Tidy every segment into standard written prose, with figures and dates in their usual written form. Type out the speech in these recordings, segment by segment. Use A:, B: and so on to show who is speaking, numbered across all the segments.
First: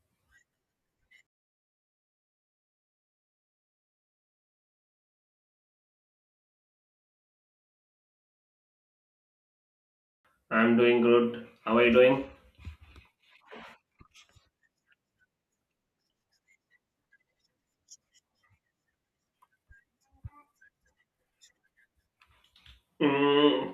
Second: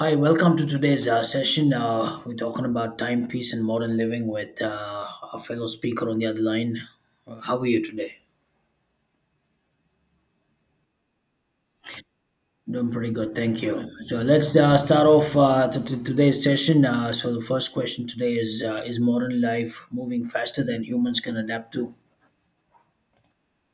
A: Hi, welcome to today's session. We're talking about timepiece and modern living with our fellow speaker on the other line. How are you today?
B: I'm doing good. How are you doing?
A: Doing pretty good, thank you. So let's start off to today's session. So the first question today is: is modern life moving faster than humans can adapt to?
B: Mm,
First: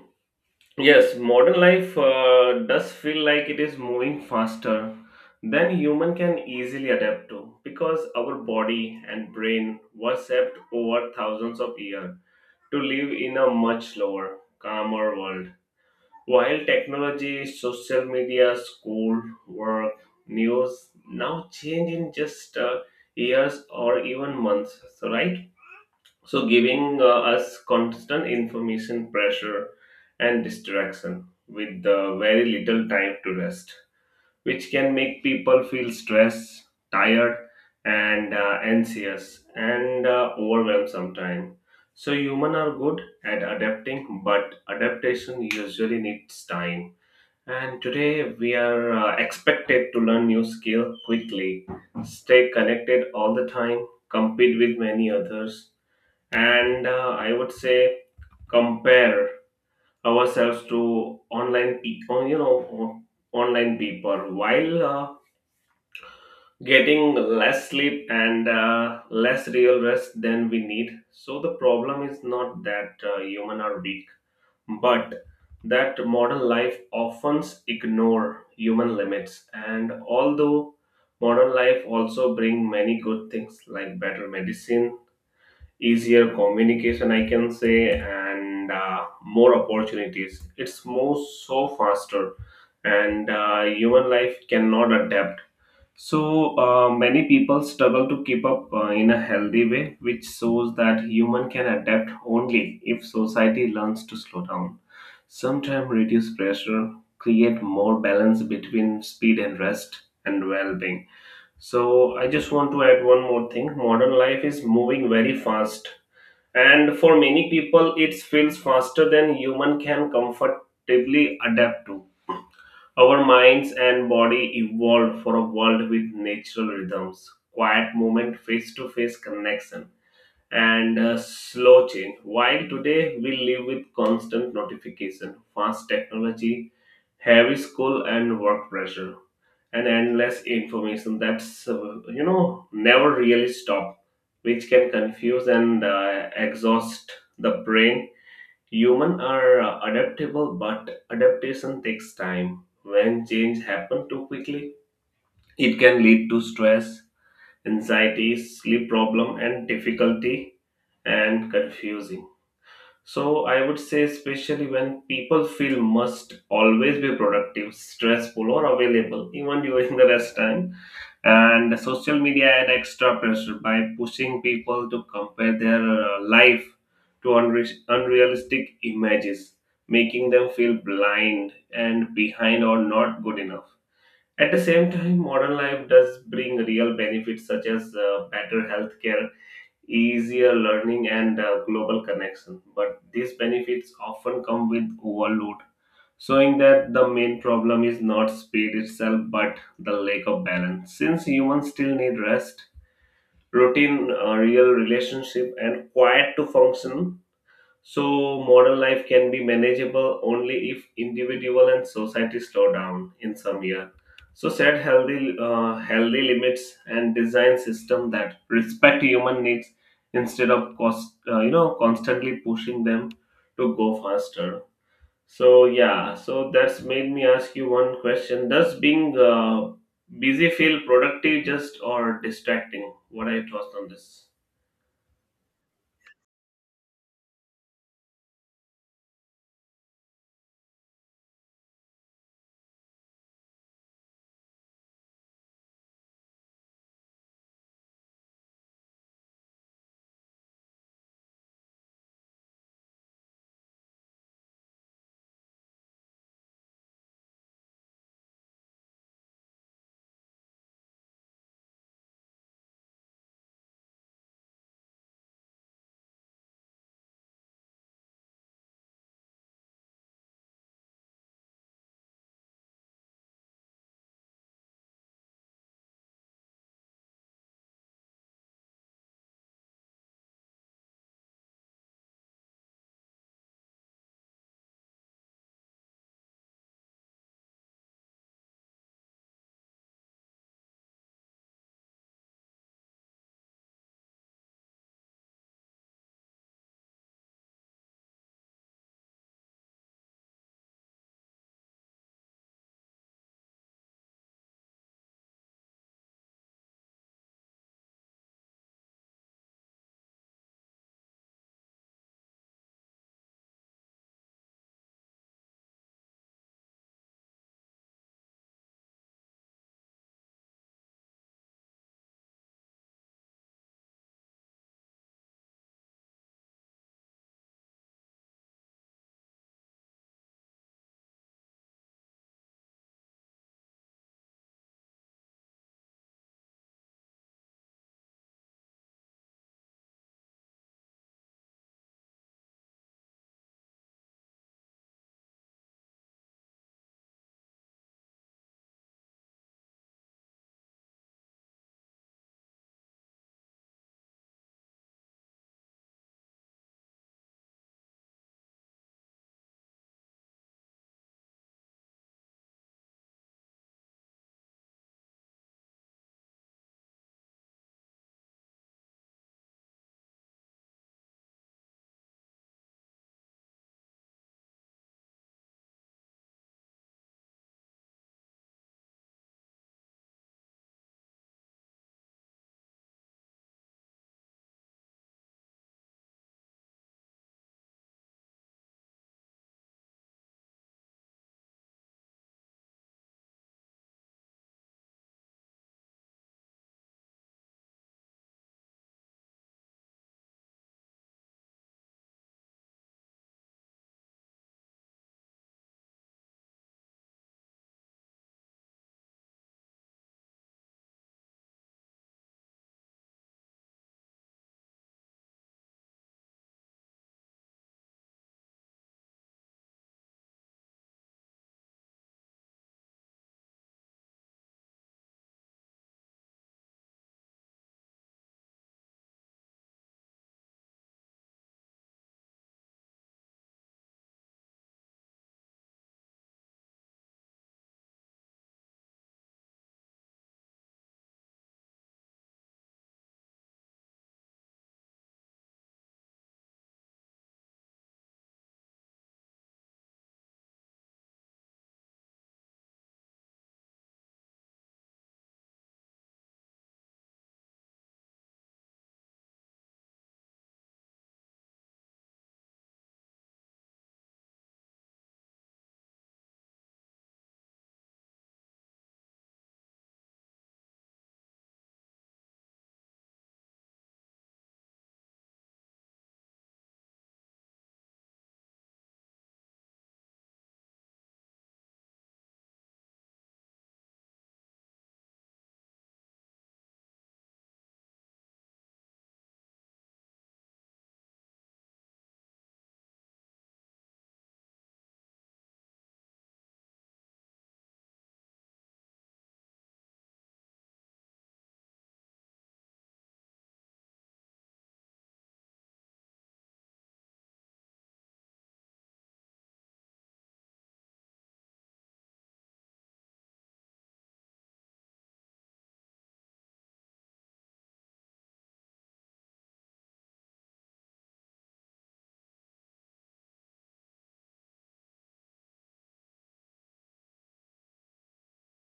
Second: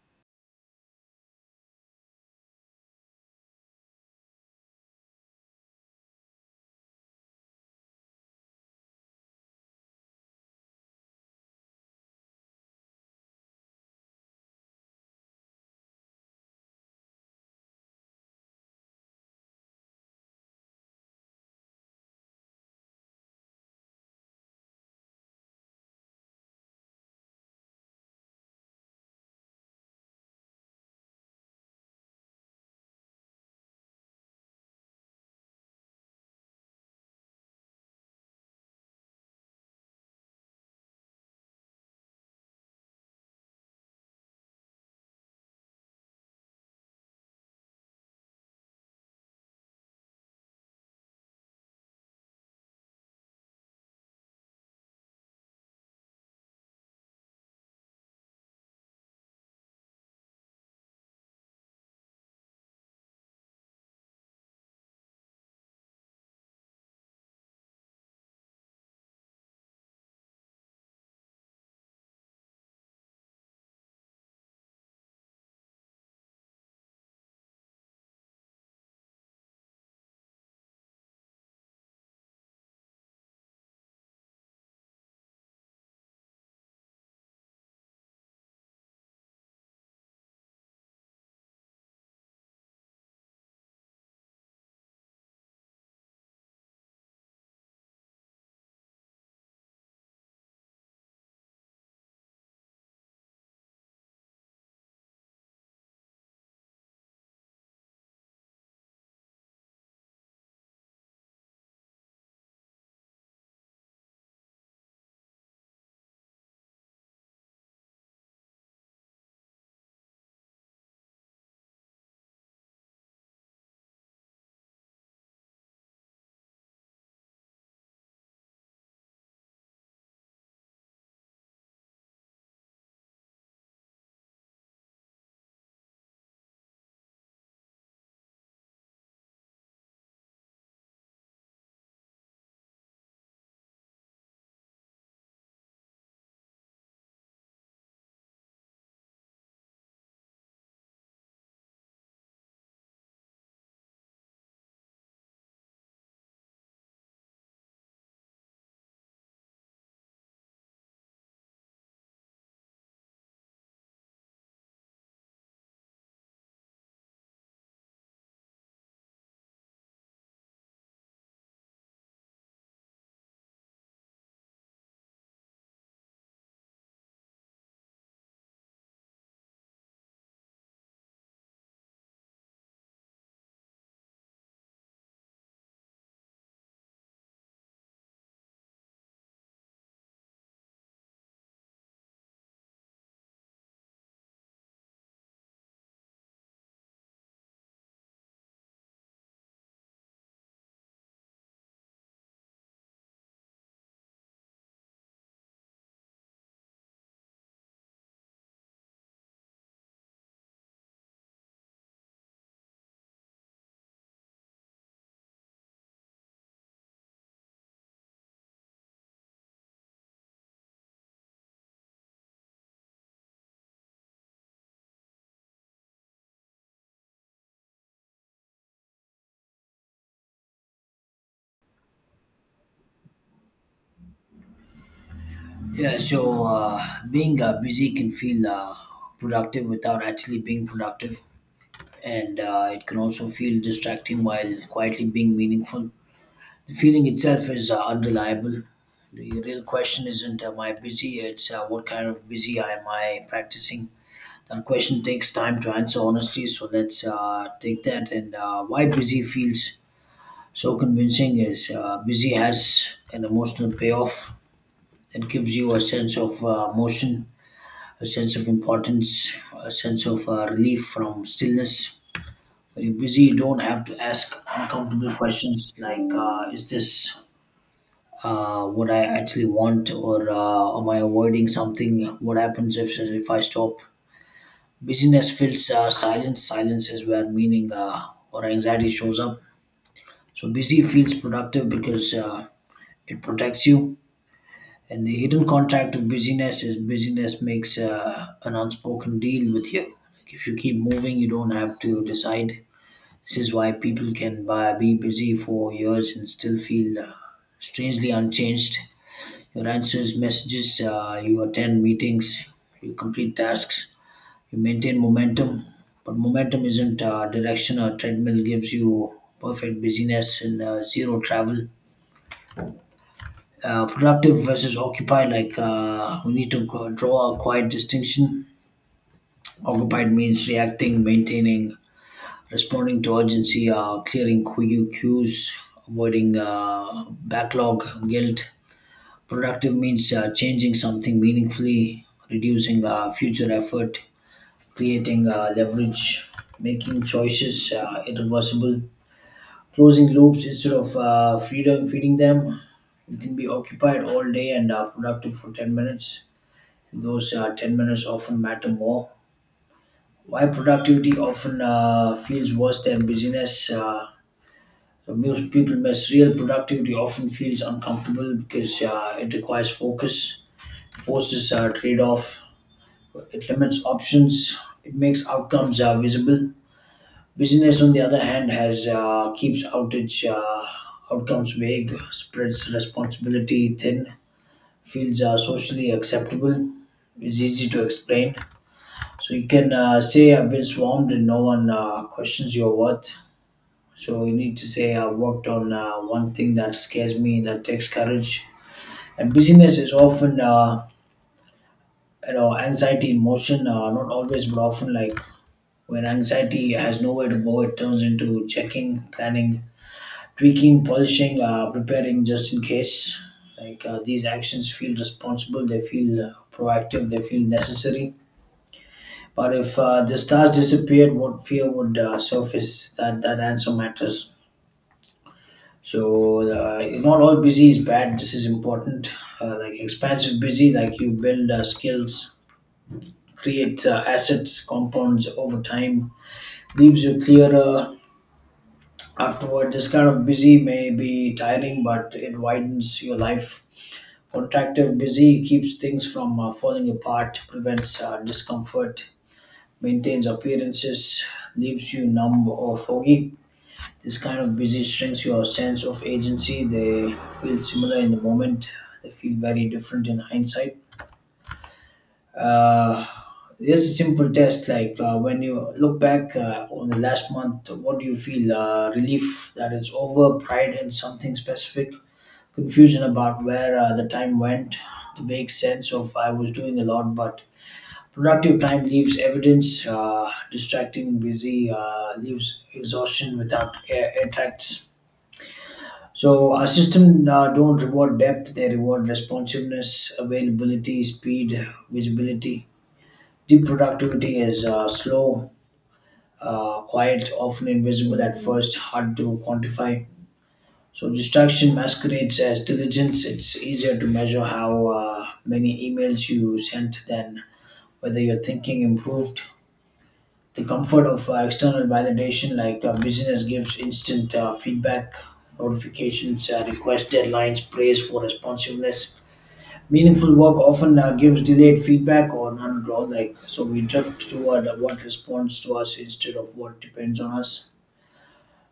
B: yes, modern life does feel like it is moving faster than human can easily adapt to because our body and brain were shaped over thousands of years to live in a much slower, calmer world. While technology, social media, school, work, news now change in just years or even months, so right? So giving us constant information pressure and distraction with very little time to rest, which can make people feel stressed, tired, and anxious and overwhelmed sometimes. So humans are good at adapting, but adaptation usually needs time, and today we are expected to learn new skill quickly, stay connected all the time, compete with many others, and I would say compare ourselves to online pe- oh, you know online people while getting less sleep and less real rest than we need. So the problem is not that human are weak, but that modern life often ignore human limits. And although modern life also bring many good things like better medicine, easier communication I can say, and more opportunities, it's moves so faster and human life cannot adapt, so many people struggle to keep up in a healthy way, which shows that human can adapt only if society learns to slow down, sometimes reduce pressure, create more balance between speed and rest and well-being. So I just want to add one more thing: modern life is moving very fast, and for many people, it feels faster than human can comfortably adapt to. Our minds and body evolved for a world with natural rhythms, quiet movement, face to face connection, and slow change. While today we live with constant notification, fast technology, heavy school, and work pressure and endless information that's never really stop, which can confuse and exhaust the brain. Human are adaptable, but adaptation takes time. When change happen too quickly, it can lead to stress, anxiety, sleep problem and difficulty and confusing. So I would say, especially when people feel must always be productive, stressful, or available even during the rest time. And social media add extra pressure by pushing people to compare their life to unrealistic images, making them feel blind and behind or not good enough. At the same time, modern life does bring real benefits such as better healthcare, easier learning, and global connection, but these benefits often come with overload, showing that the main problem is not speed itself but the lack of balance. Since humans still need rest, routine, real relationship, and quiet to function, so modern life can be manageable only if individual and society slow down in some year. So set healthy, limits and design system that respect human needs instead of constantly pushing them to go faster. So yeah, so that's made me ask you one question. Does being busy feel productive just or distracting? What are your thoughts on this?
A: Yeah. So being busy can feel productive without actually being productive, and it can also feel distracting while quietly being meaningful. The feeling itself is unreliable. The real question isn't am I busy, it's what kind of busy am I practicing. That question takes time to answer honestly, so let's take that. And why busy feels so convincing is busy has an emotional payoff that gives you a sense of motion, a sense of importance, a sense of relief from stillness. When you're busy, you don't have to ask uncomfortable questions like, is this what I actually want, or am I avoiding something? What happens if I stop? Busyness fills silence. Silence is where meaning or anxiety shows up. So busy feels productive because it protects you. And the hidden contract of busyness is busyness makes an unspoken deal with you. Like if you keep moving, you don't have to decide. This is why people can buy, be busy for years and still feel strangely unchanged. You answer messages, you attend meetings, you complete tasks, you maintain momentum. But momentum isn't direction. A treadmill gives you perfect busyness and zero travel. Productive versus occupied, like we need to draw a quiet distinction. Occupied means reacting, maintaining, responding to urgency, clearing cues, avoiding backlog, guilt. Productive means changing something meaningfully, reducing future effort, creating leverage, making choices irreversible, closing loops instead of freedom, feeding them. You can be occupied all day and productive for 10 minutes. Those 10 minutes often matter more. Why productivity often feels worse than busyness? So most people miss real productivity often feels uncomfortable because it requires focus, forces trade off. It limits options. It makes outcomes visible. Business, on the other hand, has keeps outage outcomes vague, spreads responsibility thin, feels socially acceptable, is easy to explain. So you can say I've been swarmed and no one questions your worth. So you need to say I've worked on one thing that scares me, that takes courage. And busyness is often, anxiety in motion, not always, but often like when anxiety has nowhere to go, it turns into checking, planning, tweaking, polishing, preparing just in case. Like these actions feel responsible, they feel proactive, they feel necessary. But if the stars disappeared, what fear would surface? That answer matters. So not all busy is bad. This is important. Like expansive busy, like you build skills, create assets, compounds over time, leaves you clearer, afterward. This kind of busy may be tiring, but it widens your life. Contractive busy keeps things from falling apart, prevents discomfort, maintains appearances, leaves you numb or foggy. This kind of busy strengthens your sense of agency. They feel similar in the moment, they feel very different in hindsight. Uh, here's a simple test like when you look back on the last month, what do you feel? Relief that it's over, pride in something specific, confusion about where the time went, the vague sense of I was doing a lot, but productive time leaves evidence, distracting, busy, leaves exhaustion without air, air tracts. So our system don't reward depth; they reward responsiveness, availability, speed, visibility. Deep productivity is slow, quiet, often invisible at first, hard to quantify. So distraction masquerades as diligence. It's easier to measure how many emails you sent than whether your thinking improved. The comfort of external validation, like business gives instant feedback, notifications, request deadlines, praise for responsiveness. Meaningful work often gives delayed feedback or none at all. Like so, we drift toward what responds to us instead of what depends on us.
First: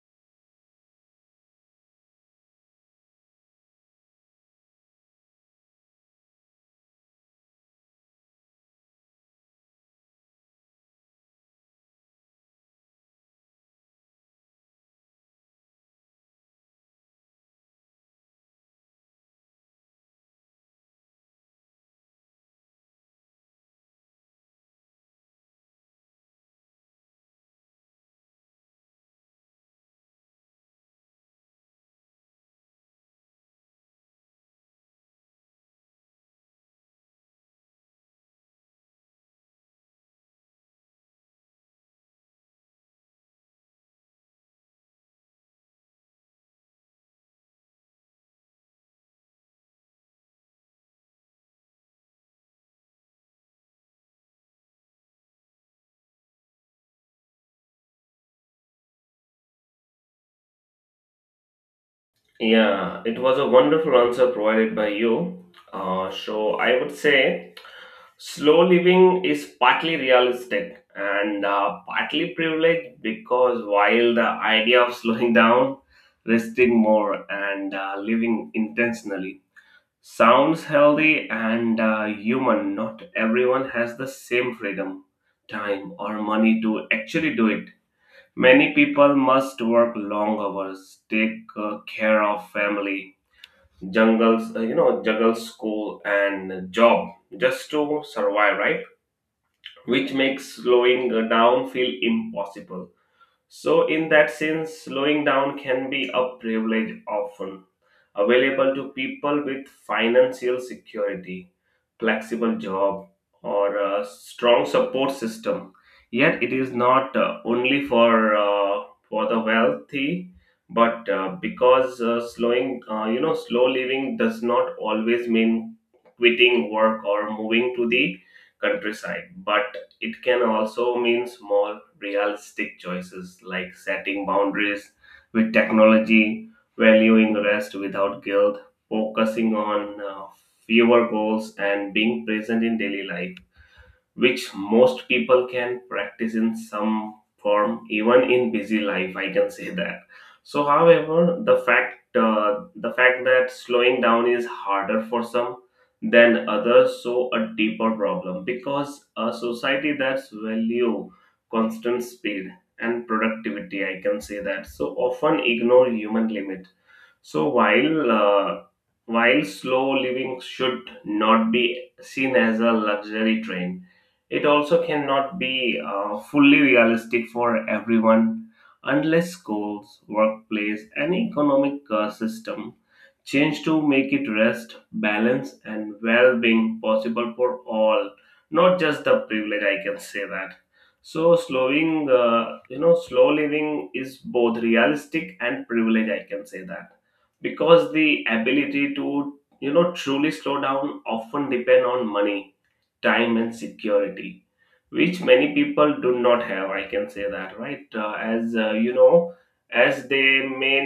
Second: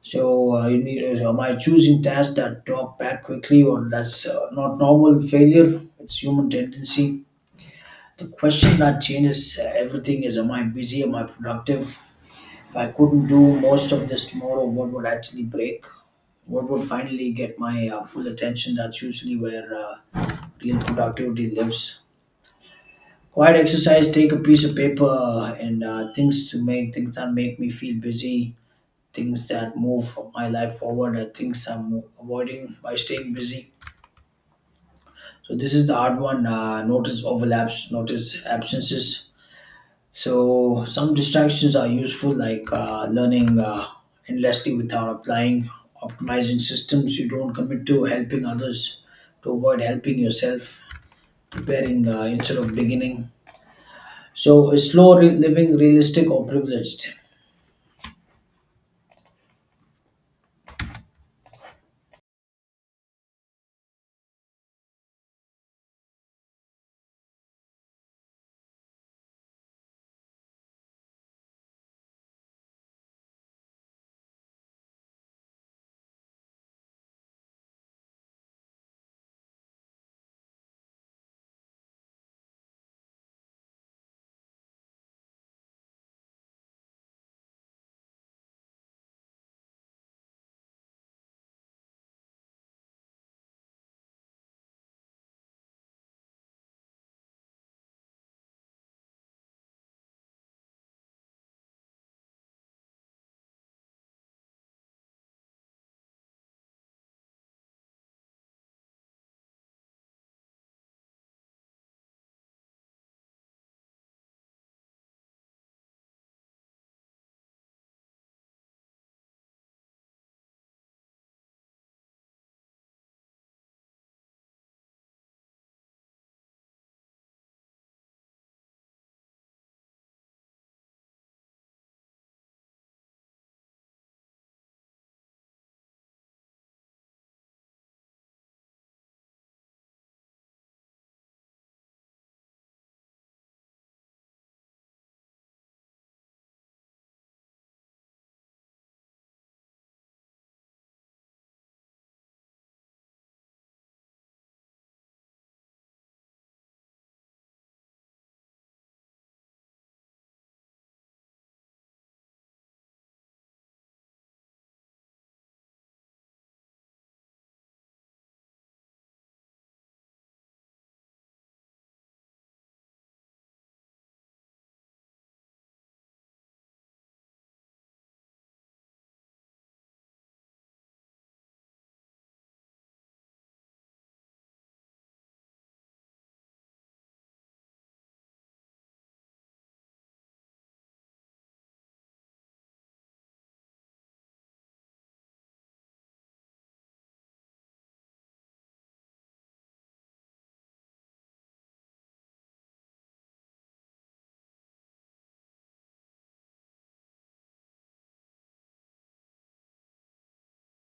A: So am I choosing tasks that drop back quickly, or that's not normal failure? It's human tendency. The question that changes everything is: Am I busy? Am I productive? If I couldn't do most of this tomorrow, what would actually break? What would finally get my full attention? That's usually where real productivity lives. Quiet exercise, take a piece of paper and things to make, things that make me feel busy, things that move my life forward, and things I'm avoiding by staying busy. So, this is the hard one. Notice overlaps, notice absences. So, some distractions are useful, like learning endlessly without applying, optimizing systems you don't commit to, helping others to avoid helping yourself, preparing instead of beginning. So, is slow living realistic or privileged?
B: Yeah, it was a wonderful answer provided by you. So I would say slow living is partly realistic and partly privileged, because while the idea of slowing down, resting more, and living intentionally sounds healthy and human. Not everyone has the same freedom, time, or money to actually do it. Many people must work long hours, take care of family, juggle school and job just to survive, right? Which makes slowing down feel impossible. So, in that sense, slowing down can be a privilege often available to people with financial security, flexible job, or a strong support system. Yet, it is not only for the wealthy, but because slow living does not always mean quitting work or moving to the countryside, but it can also mean more realistic choices like setting boundaries with technology, valuing rest without guilt, focusing on fewer goals, and being present in daily life, which most people can practice in some form even in busy life I can say that. So however, the fact that slowing down is harder for some than others, so a deeper problem, because a society that's value constant speed and productivity I can say that, so often ignore human limit. So while slow living should not be seen as a luxury trend, it also cannot be fully realistic for everyone unless schools, workplace, and economic system change to make it rest, balance, and well being possible for all, not just the privilege. I can say that. So, slow living is both realistic and privilege. I can say that because the ability to, you know, truly slow down often depend on money, time, and security, which many people do not have I can say that, right? Uh, as you know as they may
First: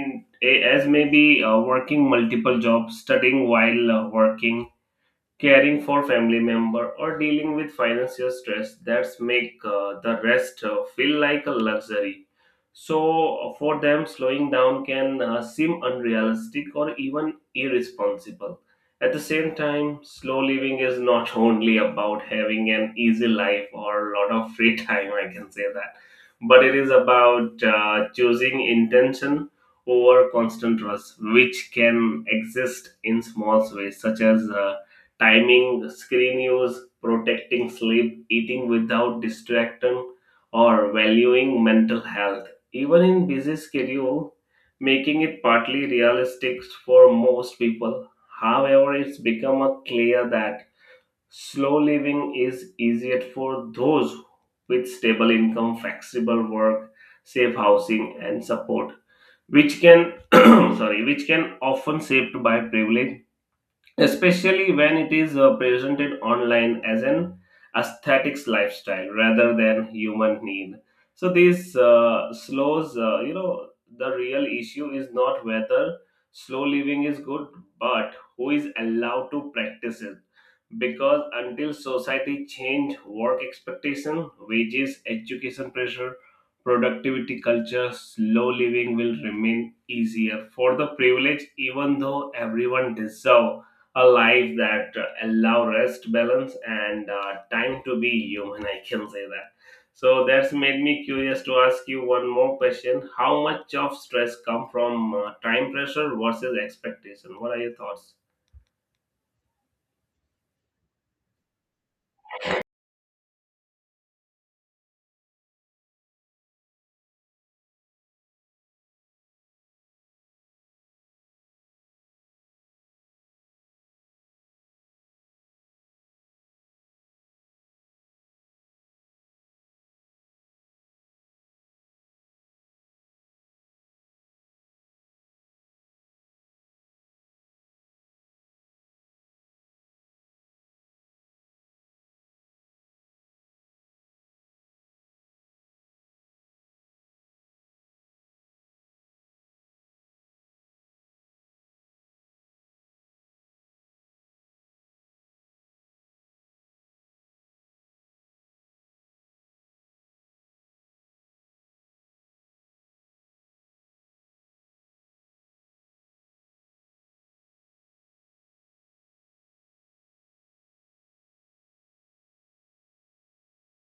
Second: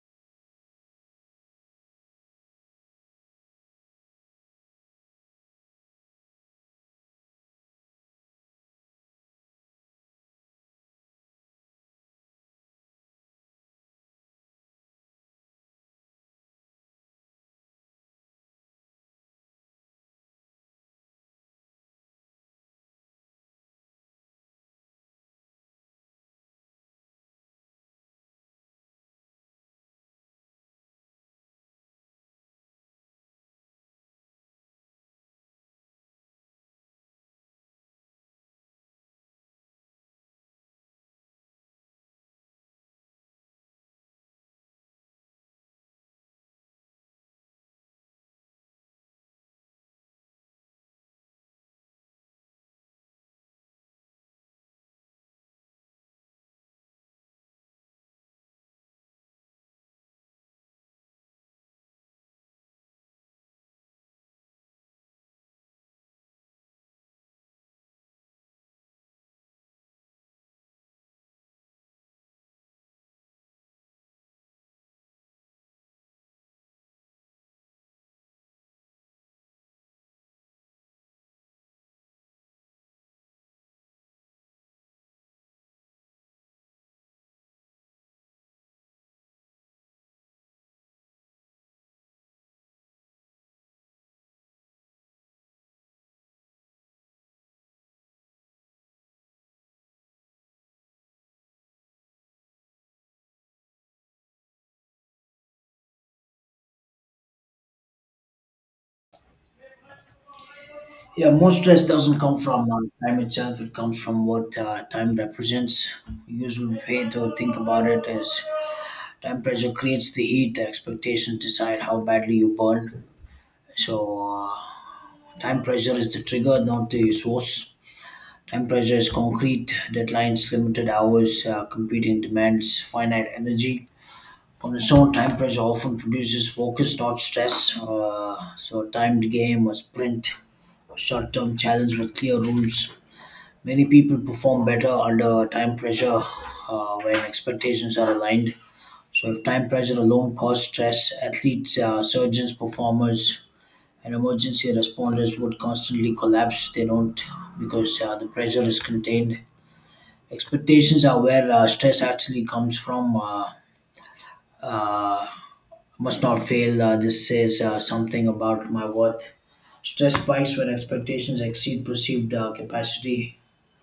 B: eh, as maybe Working multiple jobs, studying while working, caring for family member, or dealing with financial stress that make the rest feel like a luxury. So for them slowing down can seem unrealistic or even irresponsible. At the same time, slow living is not only about having an easy life or a lot of free time I can say that, but it is about choosing intention over constant rush, which can exist in small ways such as timing, screen use, protecting sleep, eating without distraction, or valuing mental health. Even in busy schedule, making it partly realistic for most people. However, it's become a clear that slow living is easier for those with stable income, flexible work, safe housing, and support, which can sorry, which can often shaped by privilege, especially when it is presented online as an aesthetics lifestyle rather than human need. So this slows you know the real issue is not whether slow living is good, but who is allowed to practice it, because until society change work expectation, wages, education pressure, productivity culture, slow living will remain easier for the privileged, even though everyone deserve a life that allow rest, balance, and time to be human. I can say that. So that's made me curious to ask you one more question: How much of stress come from time pressure versus expectation? What are your thoughts?
A: Yeah, most stress doesn't come from time itself. It comes from what time represents. Usual way to think about it is time pressure creates the heat. The expectations decide how badly you burn. So, time pressure is the trigger, not the source. Time pressure is concrete, deadlines, limited hours, competing demands, finite energy. On its own, time pressure often produces focus, not stress. So, timed game or sprint short term challenge with clear rules. Many people perform better under time pressure when expectations are aligned. So, if time pressure alone caused stress, athletes, surgeons, performers, and emergency responders would constantly collapse. They don't because the pressure is contained. Expectations are where stress actually comes from. Uh, must not fail. This says something about my worth. Stress spikes when expectations exceed perceived capacity.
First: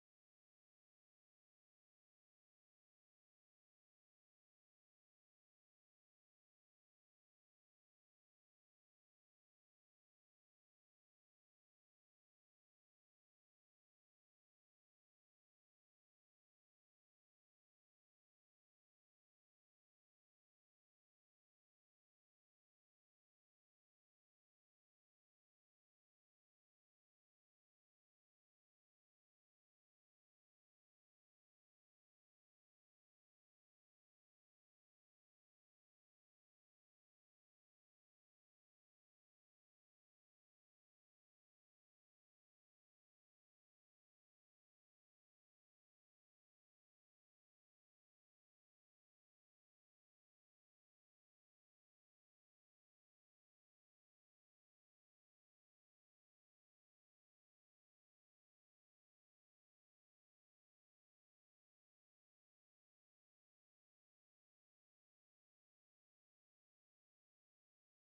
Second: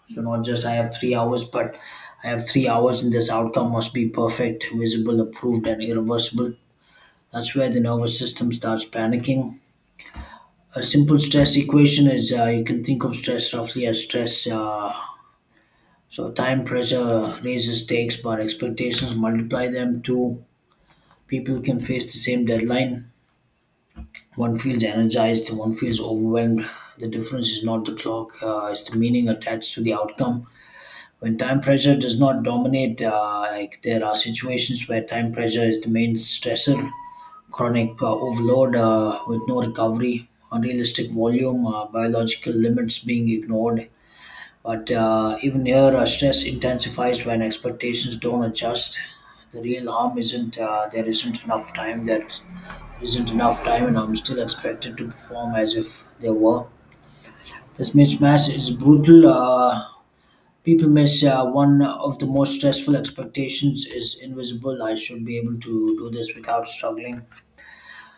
A: So not just I have 3 hours, but I have 3 hours, and this outcome must be perfect, visible, approved, and irreversible. That's where the nervous system starts panicking. A simple stress equation is you can think of stress roughly as stress. So time pressure raises stakes, but expectations multiply them. Two people can face the same deadline. One feels energized, one feels overwhelmed. The difference is not the clock; it's the meaning attached to the outcome. When time pressure does not dominate, like there are situations where time pressure is the main stressor, chronic overload with no recovery, unrealistic volume, biological limits being ignored. But even here, stress intensifies when expectations don't adjust. The real harm isn't there isn't enough time. There isn't enough time, and I'm still expected to perform as if there were. This mismatch is brutal. People miss one of the most stressful expectations is invisible. I should be able to do this without struggling.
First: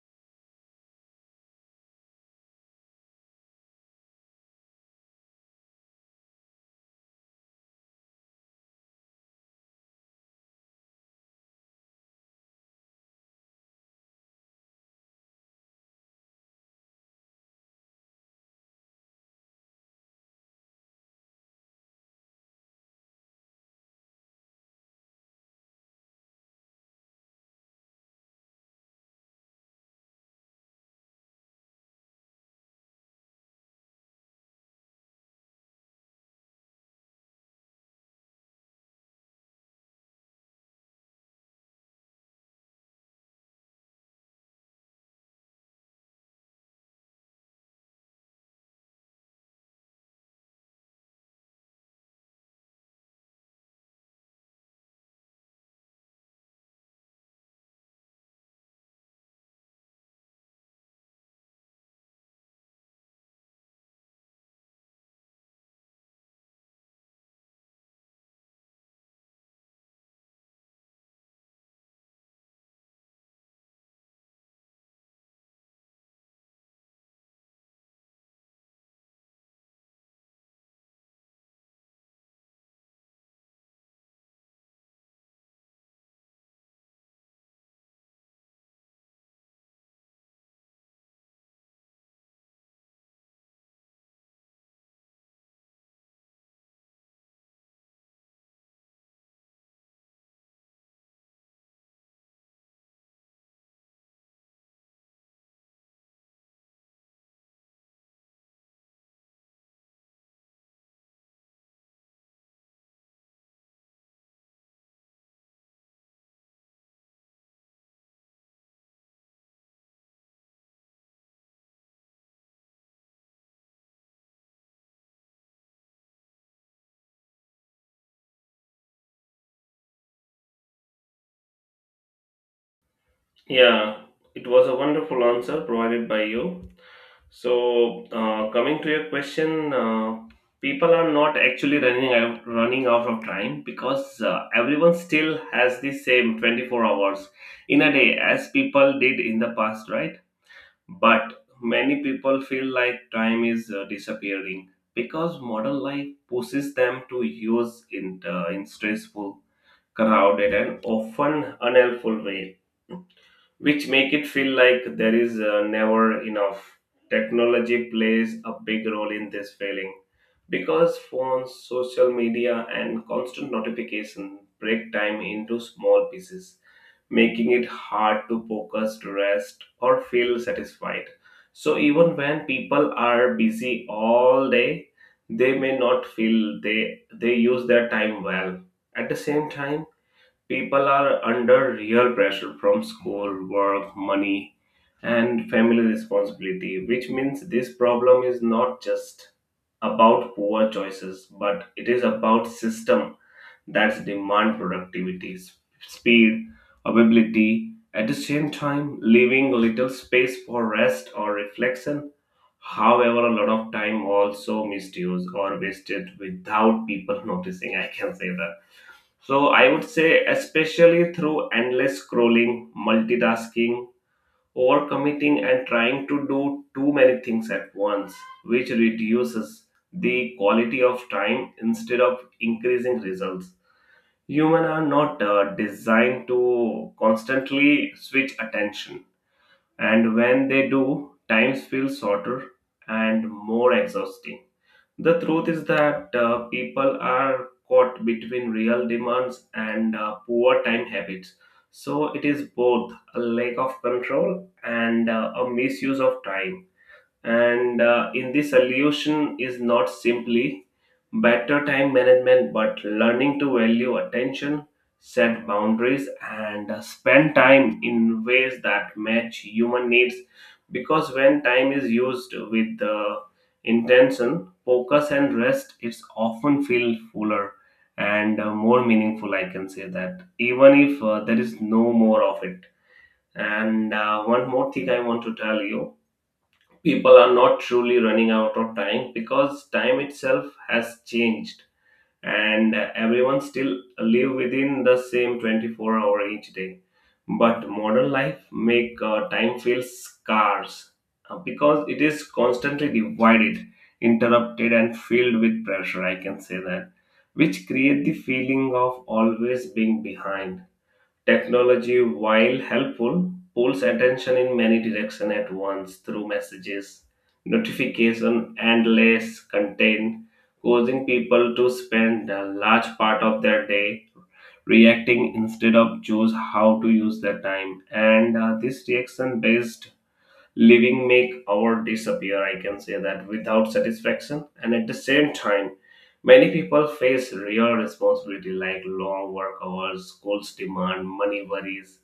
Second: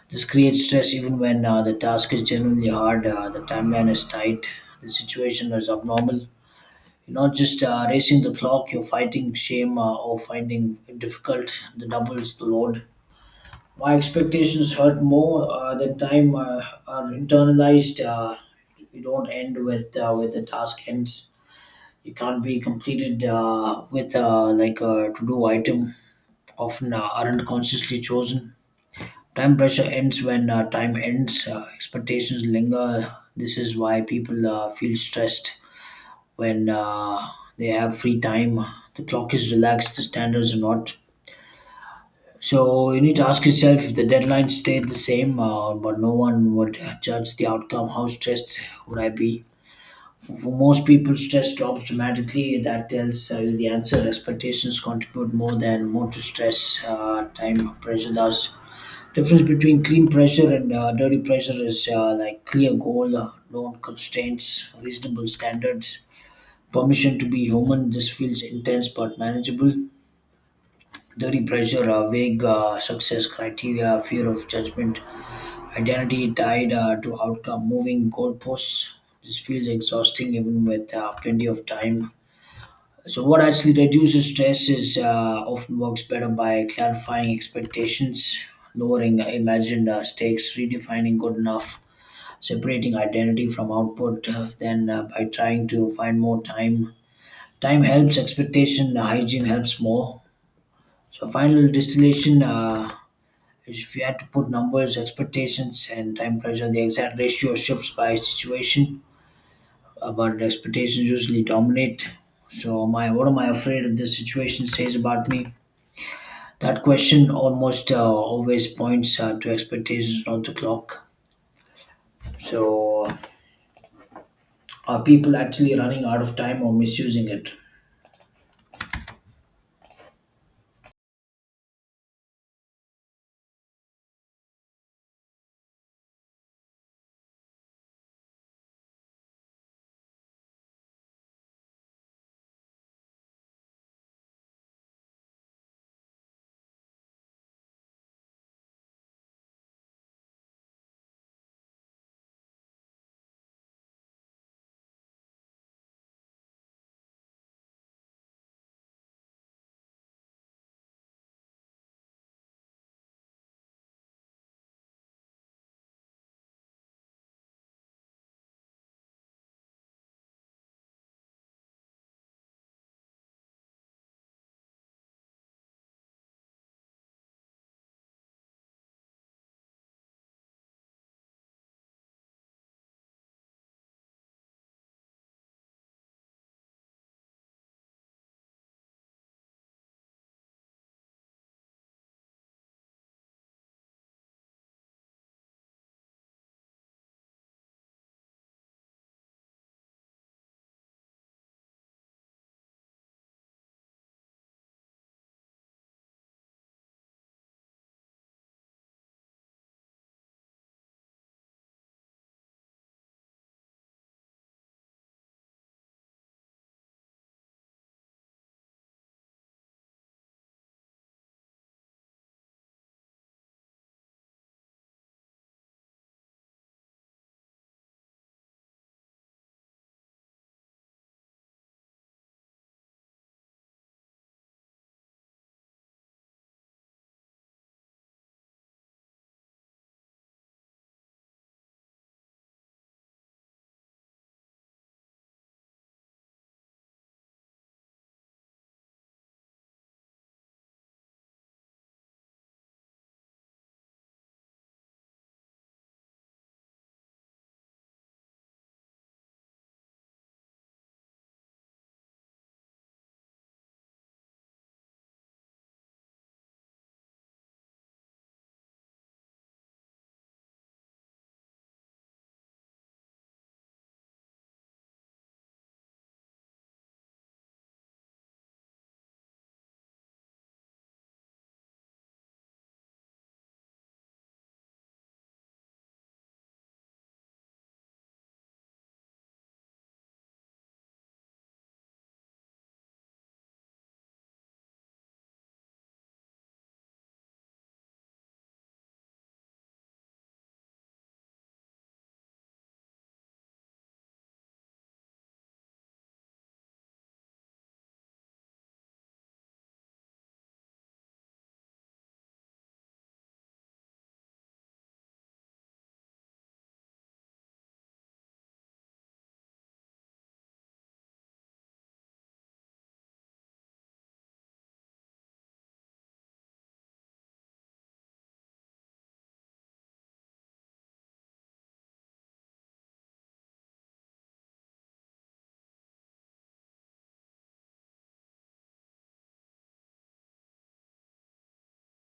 A: This creates stress even when the task is generally hard, the timeline is tight, the situation is abnormal. You're not just racing the clock, you're fighting shame or finding it difficult. The doubles the load. My expectations hurt more than time are internalized. You don't end with the task ends it can't be completed with like a to-do item often aren't consciously chosen. Time pressure ends when time ends. Expectations linger. This is why people feel stressed when they have free time. The clock is relaxed. The standards are not. So you need to ask yourself if the deadline stayed the same, but no one would judge the outcome. How stressed would I be? For most people, stress drops dramatically. That tells you the answer. Expectations contribute more than more to stress. Time pressure does. Difference between clean pressure and dirty pressure is like clear goal, known constraints, reasonable standards, permission to be human. This feels intense but manageable. Dirty pressure, vague success criteria, fear of judgment, identity tied to outcome, moving goalposts. This feels exhausting even with plenty of time. So, what actually reduces stress is often works better by clarifying expectations, lowering imagined stakes, redefining good enough, separating identity from output, by trying to find more time, time helps. Expectation hygiene helps more. So, final distillation. Is if you had to put numbers, expectations, and time pressure, the exact ratio shifts by situation, but expectations usually dominate. So, my what am I afraid of this situation says about me? That question almost always points to expectations, not the clock. So, are people actually running out of time or misusing it?
B: Yeah, it was a wonderful answer provided by you. So, coming to your question, people are not running out of time because everyone still has the same 24 hours in a day as people did in the past, right? But many people feel like time is disappearing because modern life pushes them to use in stressful, crowded, and often unhelpful way, which make it feel like there is never enough. Technology plays a big role in this feeling because phones, social media, and constant notification break time into small pieces, making it hard to focus, rest, or feel satisfied. So even when people are busy all day, they may not feel they use their time well. At the same time, people are under real pressure from school, work, money, and family responsibility, which means this problem is not just about poor choices, but it is about system that demand productivity, speed, ability. At the same time, leaving little space for rest or reflection. However, a lot of time also misused or wasted without people noticing. I can say that, so I would say, especially through endless scrolling, multitasking, overcommitting, and trying to do too many things at once, which reduces the quality of time instead of increasing results. Humans are not designed to constantly switch attention, and when they do, times feel shorter and more exhausting. The truth is that people are caught between real demands and poor time habits. So it is both a lack of control and a misuse of time, and in this solution is not simply better time management but learning to value attention, set boundaries, and spend time in ways that match human needs, because when time is used with intention, focus, and rest, it's often feel fuller and more meaningful I can say that, even if there is no more of it. And one more thing I want to tell you: people are not truly running out of time because time itself has changed, and everyone still live within the same 24 hour each day. But modern life make time feel scarce because it is constantly divided, interrupted, and filled with pressure, I can say that, which create the feeling of always being behind. Technology, while helpful, pulls attention in many directions at once through messages, notification, and less content, causing people to spend a large part of their day reacting instead of choose how to use their time. And this reaction-based living make our disappear, I can say that, without satisfaction. And at the same time, many people face real responsibility like long work hours, schools demand, money worries,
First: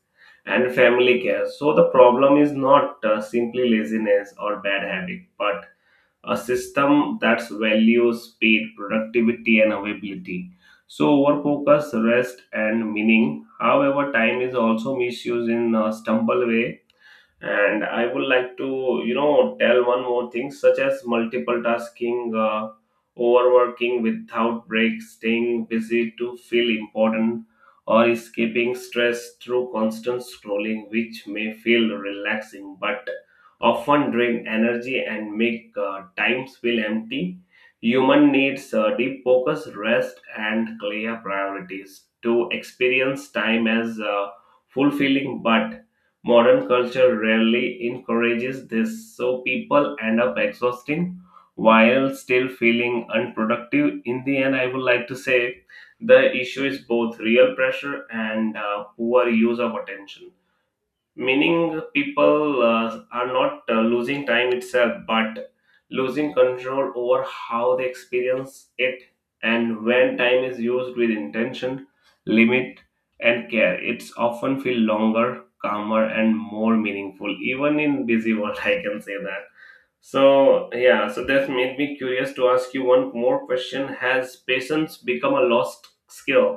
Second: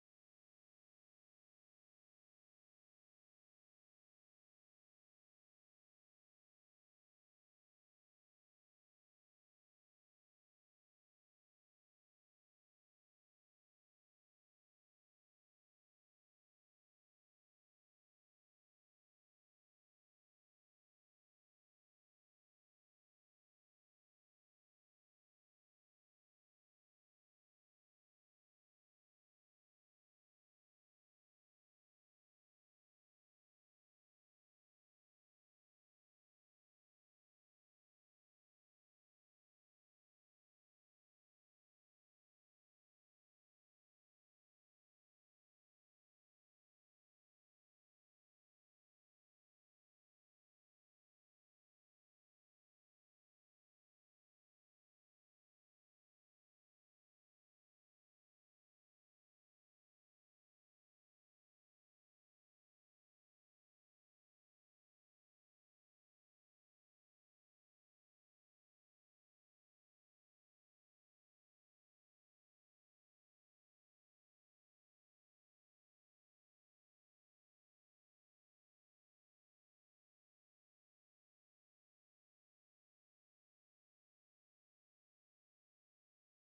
B: and family care. So the problem is not simply laziness or bad habit, but a system that values speed, productivity, and availability, so overfocus rest and meaning. However, time is also misused in a stumble way, and I would like to you know tell one more thing, such as multiple tasking, overworking without breaks, staying busy to feel important, or escaping stress through constant scrolling, which may feel relaxing but often drain energy and make times feel empty. Human needs deep focus, rest, and clear priorities to experience time as fulfilling, but modern culture rarely encourages this, so people end up exhausting while still feeling unproductive. In the end, I would like to say the issue is both real pressure and poor use of attention, meaning people are not losing time itself, but losing control over how they experience it. And when time is used with intention, limit, and care, it's often feel longer, calmer, and more meaningful even in busy world I can say that. So yeah, so that made me curious to ask you one more question: has patience become a lost skill?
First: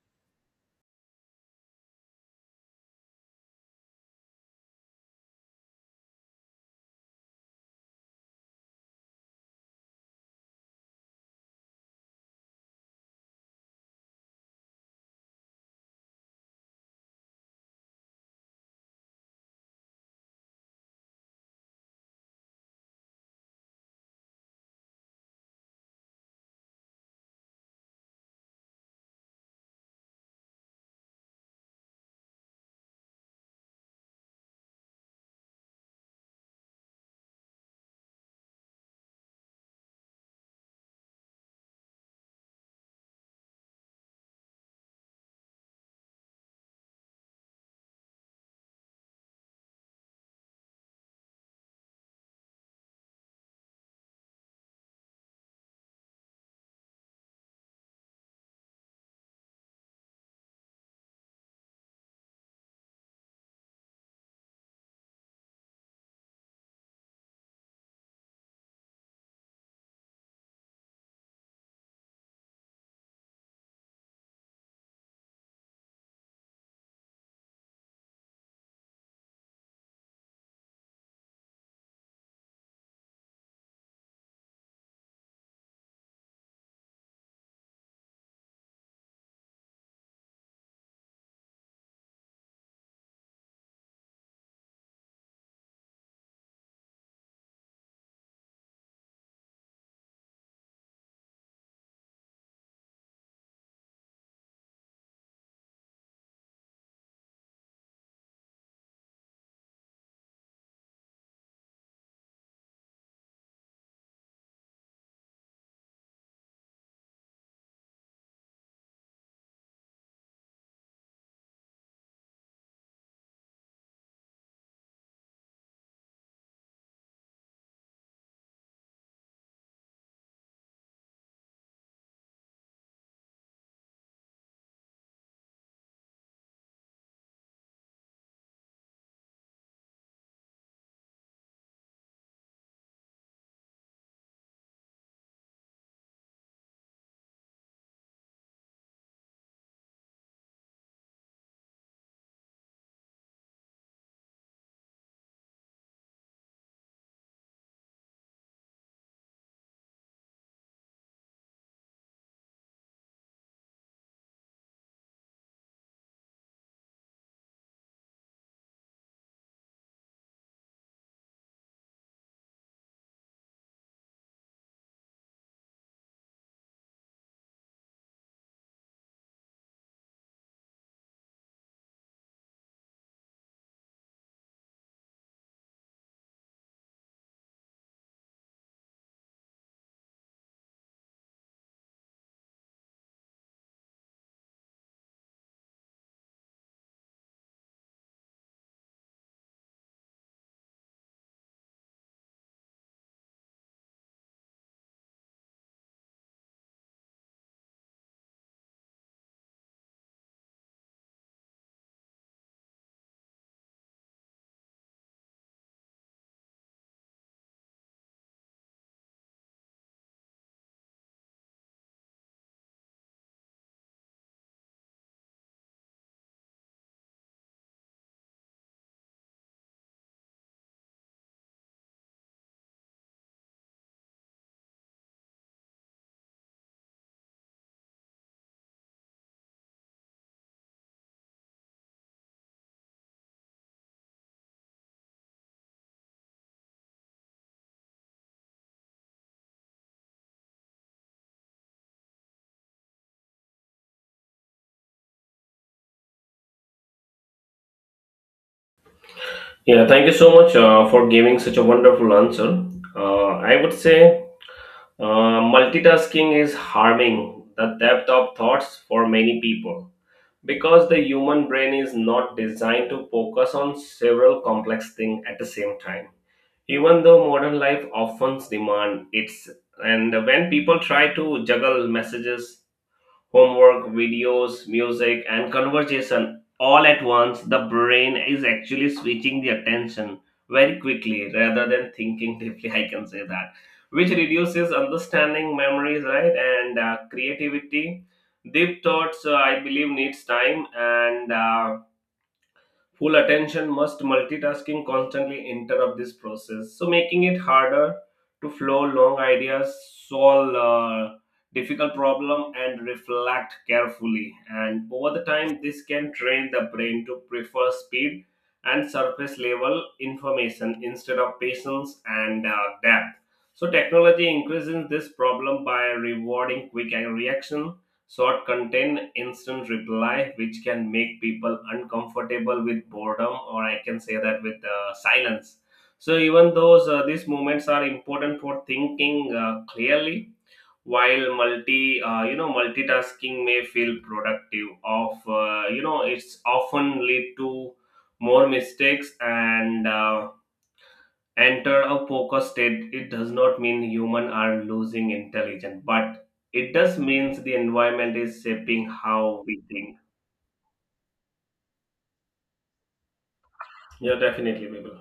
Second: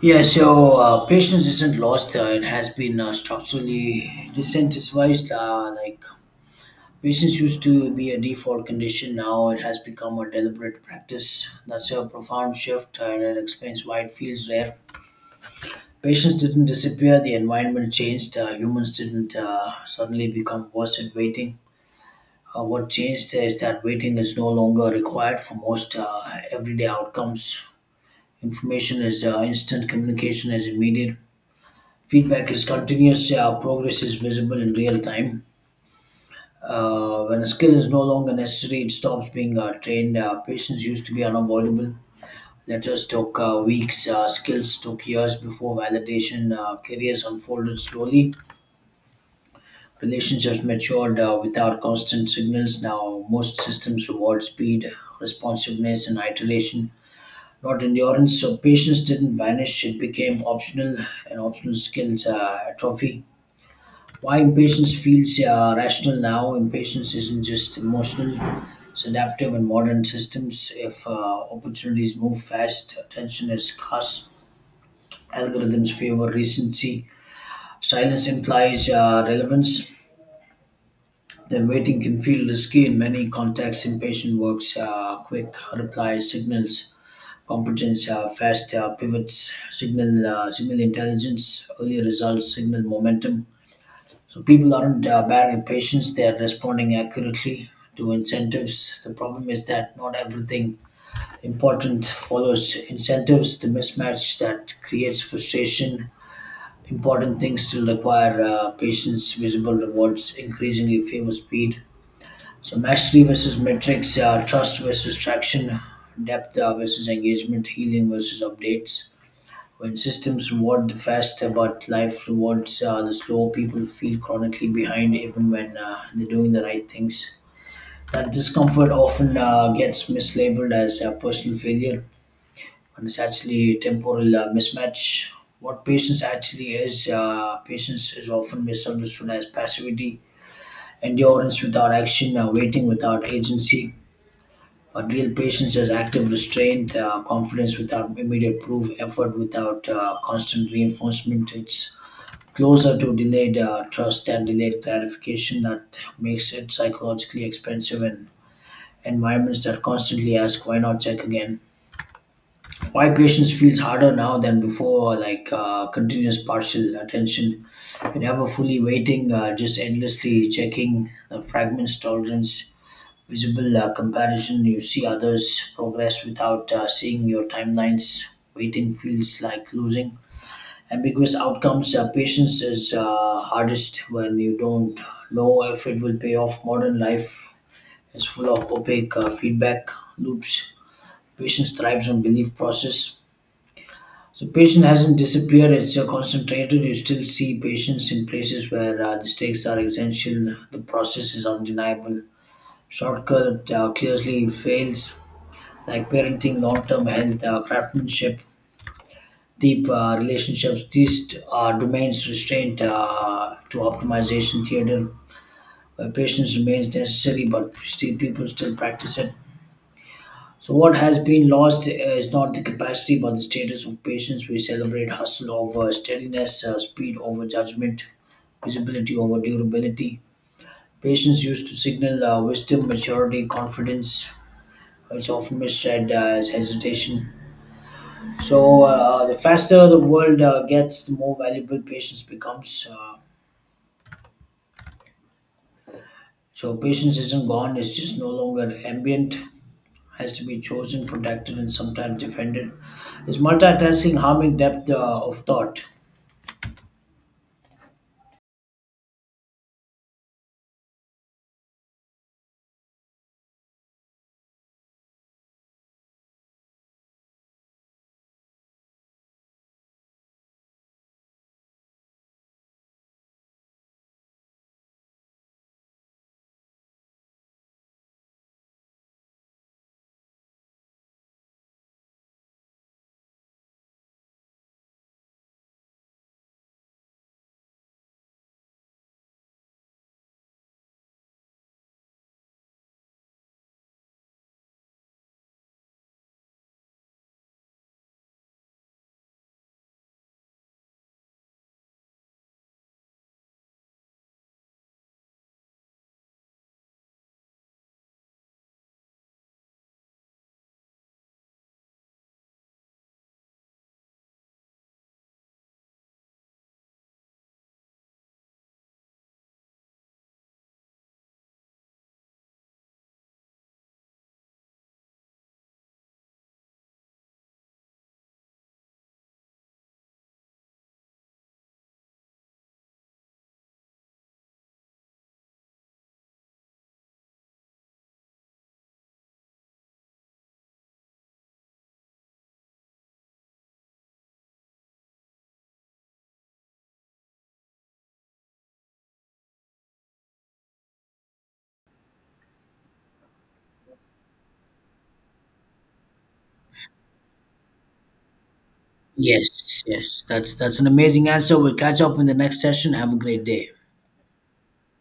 A: Yeah, so patience isn't lost. It has been structurally disincentivized. Like patience used to be a default condition, now it has become a deliberate practice. That's a profound shift, and it explains why it feels rare. Patients didn't disappear. The environment changed. Humans didn't suddenly become worse at waiting. What changed is that waiting is no longer required for most everyday outcomes. Information is instant, communication is immediate, feedback is continuous, progress is visible in real time. When a skill is no longer necessary, it stops being trained. Patients used to be unavoidable. Letters took weeks, skills took years before validation, careers unfolded slowly. Relationships matured without constant signals. Now, most systems reward speed, responsiveness, and iteration, not endurance. So, patience didn't vanish, it became optional, and optional skills atrophy. Why impatience feels rational now? Impatience isn't just emotional, it's adaptive in modern systems. If Opportunities move fast, attention is scarce, algorithms favor recency. Silence implies relevance. Then waiting can feel risky in many contexts. Impatient works quick replies, signals competence, fast pivots, signal intelligence, early results, signal momentum. So people aren't bad at patience; they are responding accurately to incentives. The problem is that not everything important follows incentives. The mismatch that creates frustration. Important things still require patience. Visible rewards increasingly favor speed, so mastery versus metrics, trust versus traction, depth versus engagement, healing versus updates. When systems reward the faster, but life rewards the slow, people feel chronically behind even when they're doing the right things. That discomfort often gets mislabeled as a personal failure, and it's actually temporal mismatch. What patience actually is, patience is often misunderstood as passivity, endurance without action, waiting without agency. But real patience is active restraint, confidence without immediate proof, effort without constant reinforcement. It's closer to delayed trust than delayed gratification. That makes it psychologically expensive, and environments that constantly ask why not check again, why patience feels harder now than before, like continuous partial attention. You're never fully waiting, just endlessly checking the fragments tolerance, visible comparison. You see others' progress without seeing your timelines. Waiting feels like losing. Ambiguous outcomes. Patience is hardest when you don't know if it will pay off. Modern life is full of opaque feedback loops. Patience thrives on belief process. So patience hasn't disappeared. It's concentrated. You still see patience in places where the stakes are essential. The process is undeniable. Shortcut clearly fails, like parenting, long term health, craftsmanship, deep relationships. These are domains restrained to optimization theater, where patience remains necessary, but still people still practice it. So, what has been lost is not the capacity but the status of patience. We celebrate hustle over steadiness, speed over judgment, visibility over durability. Patience used to signal wisdom, maturity, confidence. It's often misread as hesitation. So the faster the world gets, the more valuable patience becomes. So patience isn't gone; it's just no longer ambient. Has to be chosen, protected, and sometimes defended. Is multitasking harming depth of thought?
B: Yeah, thank you so much for giving such a wonderful answer. I would say multitasking is harming the depth of thoughts for many people because the human brain is not designed to focus on several complex things at the same time. Even though modern life often demands it's, and when people try to juggle messages, homework, videos, music, and conversation all at once, the brain is actually switching the attention very quickly rather than thinking deeply. I can say that, which reduces understanding, memories, right, and creativity. Deep thoughts, I believe, needs time and full attention. Must multitasking constantly interrupt this process, so making it harder to flow long ideas, solve difficult problem, and reflect carefully. And over the time, this can train the brain to prefer speed and surface level information instead of patience and depth. So technology increases this problem by rewarding quick reaction, short contain instant reply, which can make people uncomfortable with boredom, or I can say that with silence. So even those these moments are important for thinking clearly. While multitasking may feel productive, of it's often lead to more mistakes and. Enter a focus state, it does not mean human are losing intelligence, but it does means the environment is shaping how we
A: Yes,
B: think.
A: yes, that's an amazing answer. We'll catch up in the next session. Have a great day.
B: Yeah, definitely people.